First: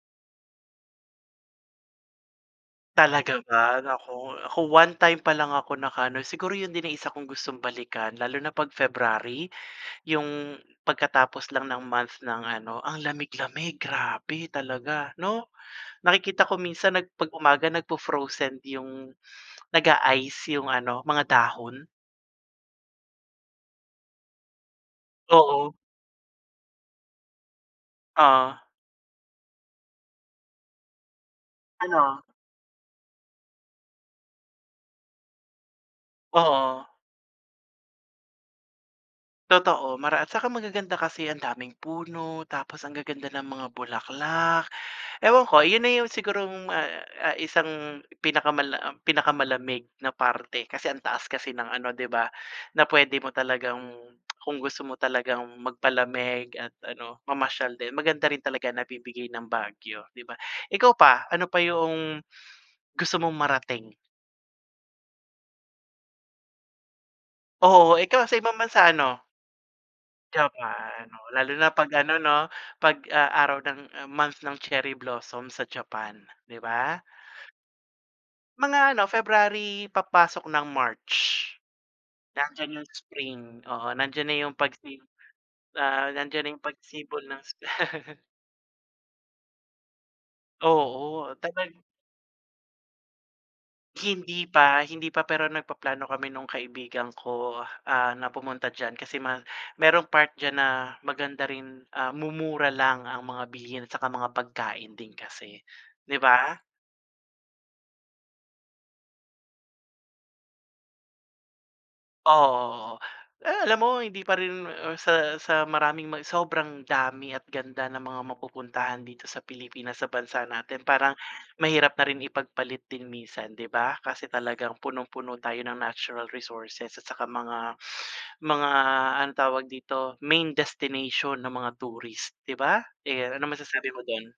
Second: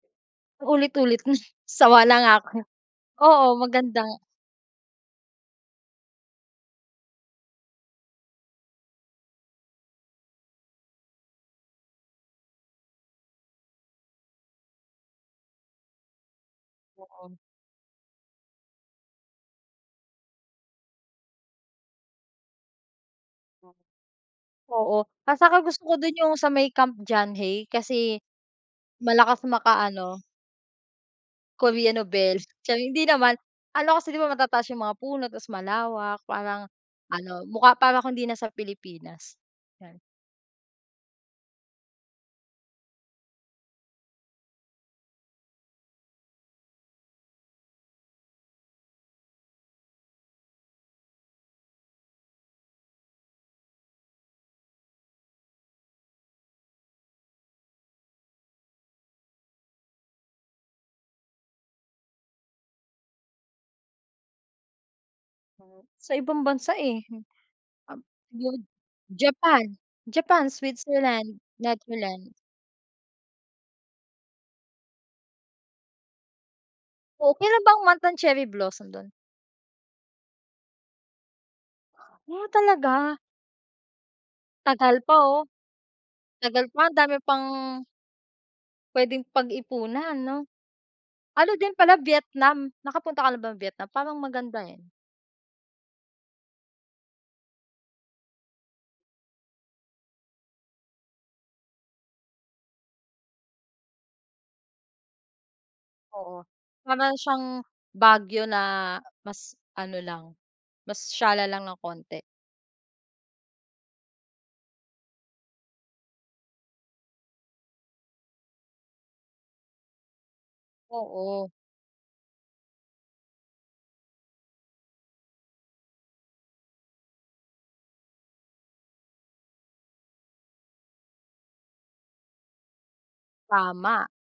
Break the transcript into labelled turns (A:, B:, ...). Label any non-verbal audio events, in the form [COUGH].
A: Ulit-ulit na, sawa na nga ako.
B: Talaga
A: Oo,
B: ba?
A: magandang
B: Naku, ako one time pa lang ako nakaano. Siguro 'yon din ang isa kong gustong balikan, lalo na 'pag February. Yung pagkatapos lang ng month ng ano, ang lamig-lamig grabe, talaga, 'no? Nakikita ko minsan nag 'pag
A: Oo.
B: umaga nagfo-frozen yung nag-a-ice yung ano, mga dahon.
A: Oh. Oo. At saka
B: Oo.
A: gusto ko do'n, yung sa may Camp John Hay kasi,
B: Ah.
A: malakas makaano Korea
B: Ano?
A: nobela, charing, hindi naman. Ano kasi, 'di ba, matataas yung mga puno, tas malawak. Parang
B: Oo.
A: ano, mukha para akong hindi nasa Pilipinas,
B: Totoo,
A: yan.
B: mara at saka magaganda kasi ang daming puno, tapos ang gaganda ng mga bulaklak. Ewan ko, 'yon na yung sigurong ah, ah, isang pinakamala um, pinakamalamig na parte, kasi ang taas kasi ng ano, 'di ba, na puwede mo talagang [TSK] kung gusto mo talagang magpalamig at ano mamasyal din, maganda rin talaga nabibigay ng Baguio, 'di ba? Ikaw pa, ano pa yoong gusto mong marating?
A: Oo, sa ibang bansa eh, hmm,
B: Oo,
A: um,
B: ikaw sa ibang
A: New
B: bansa, ano?
A: Japan Japan,
B: Japan, oh,
A: Switzerland,
B: lalo na 'pag ano,
A: Netherland.
B: 'no, 'pag, ah, araw ng, ah, month ng cherry blossom sa Japan, 'di ba?
A: Oh, kailan ba ang month ng cherry
B: Mga
A: blossom
B: ano,
A: do'n?
B: February, papasok ng March.
A: Oh,
B: Nandiyan yung
A: talaga?
B: spring, oo, nandiyan na yung pagsi
A: Tagal pa oh.
B: ah, nandiyan na yung
A: Tagal pa ang dami
B: pagsibol
A: pang
B: ng sp [CHUCKLES]
A: puwedeng pag-ipunan, 'no?
B: Oo
A: Ano
B: talag
A: din pala, Vietnam, nakapunta ka na bang Vietnam? Parang
B: Hindi
A: maganda eh.
B: pa, hindi pa, pero nagpaplano kami no'ng kaibigan ko, ah, na pumunta diyan, kasi ma merong part diyan na maganda rin, ah, mumura lang ang mga bilhin at tsaka mga pagkain din kasi, 'di
A: Oo,
B: ba?
A: para siyang Baguio na, mas ano lang, mas shala lang ng konti.
B: Oo, oo, oo, eh, alam mo, hindi pa rin, ah, sa sa maraming ma sobrang dami at ganda ng mga mapupuntahan dito sa Pilipinas, sa bansa natin. Parang,
A: Oo.
B: mahirap na rin ipagpalit din minsan, 'di ba? Kasi talagang punong-puno tayo ng natural resources at saka mga mga, anong tawag dito, main destination ng mga tourist, 'di ba? Eh, anong masasabi mo
A: Tama.
B: do'n?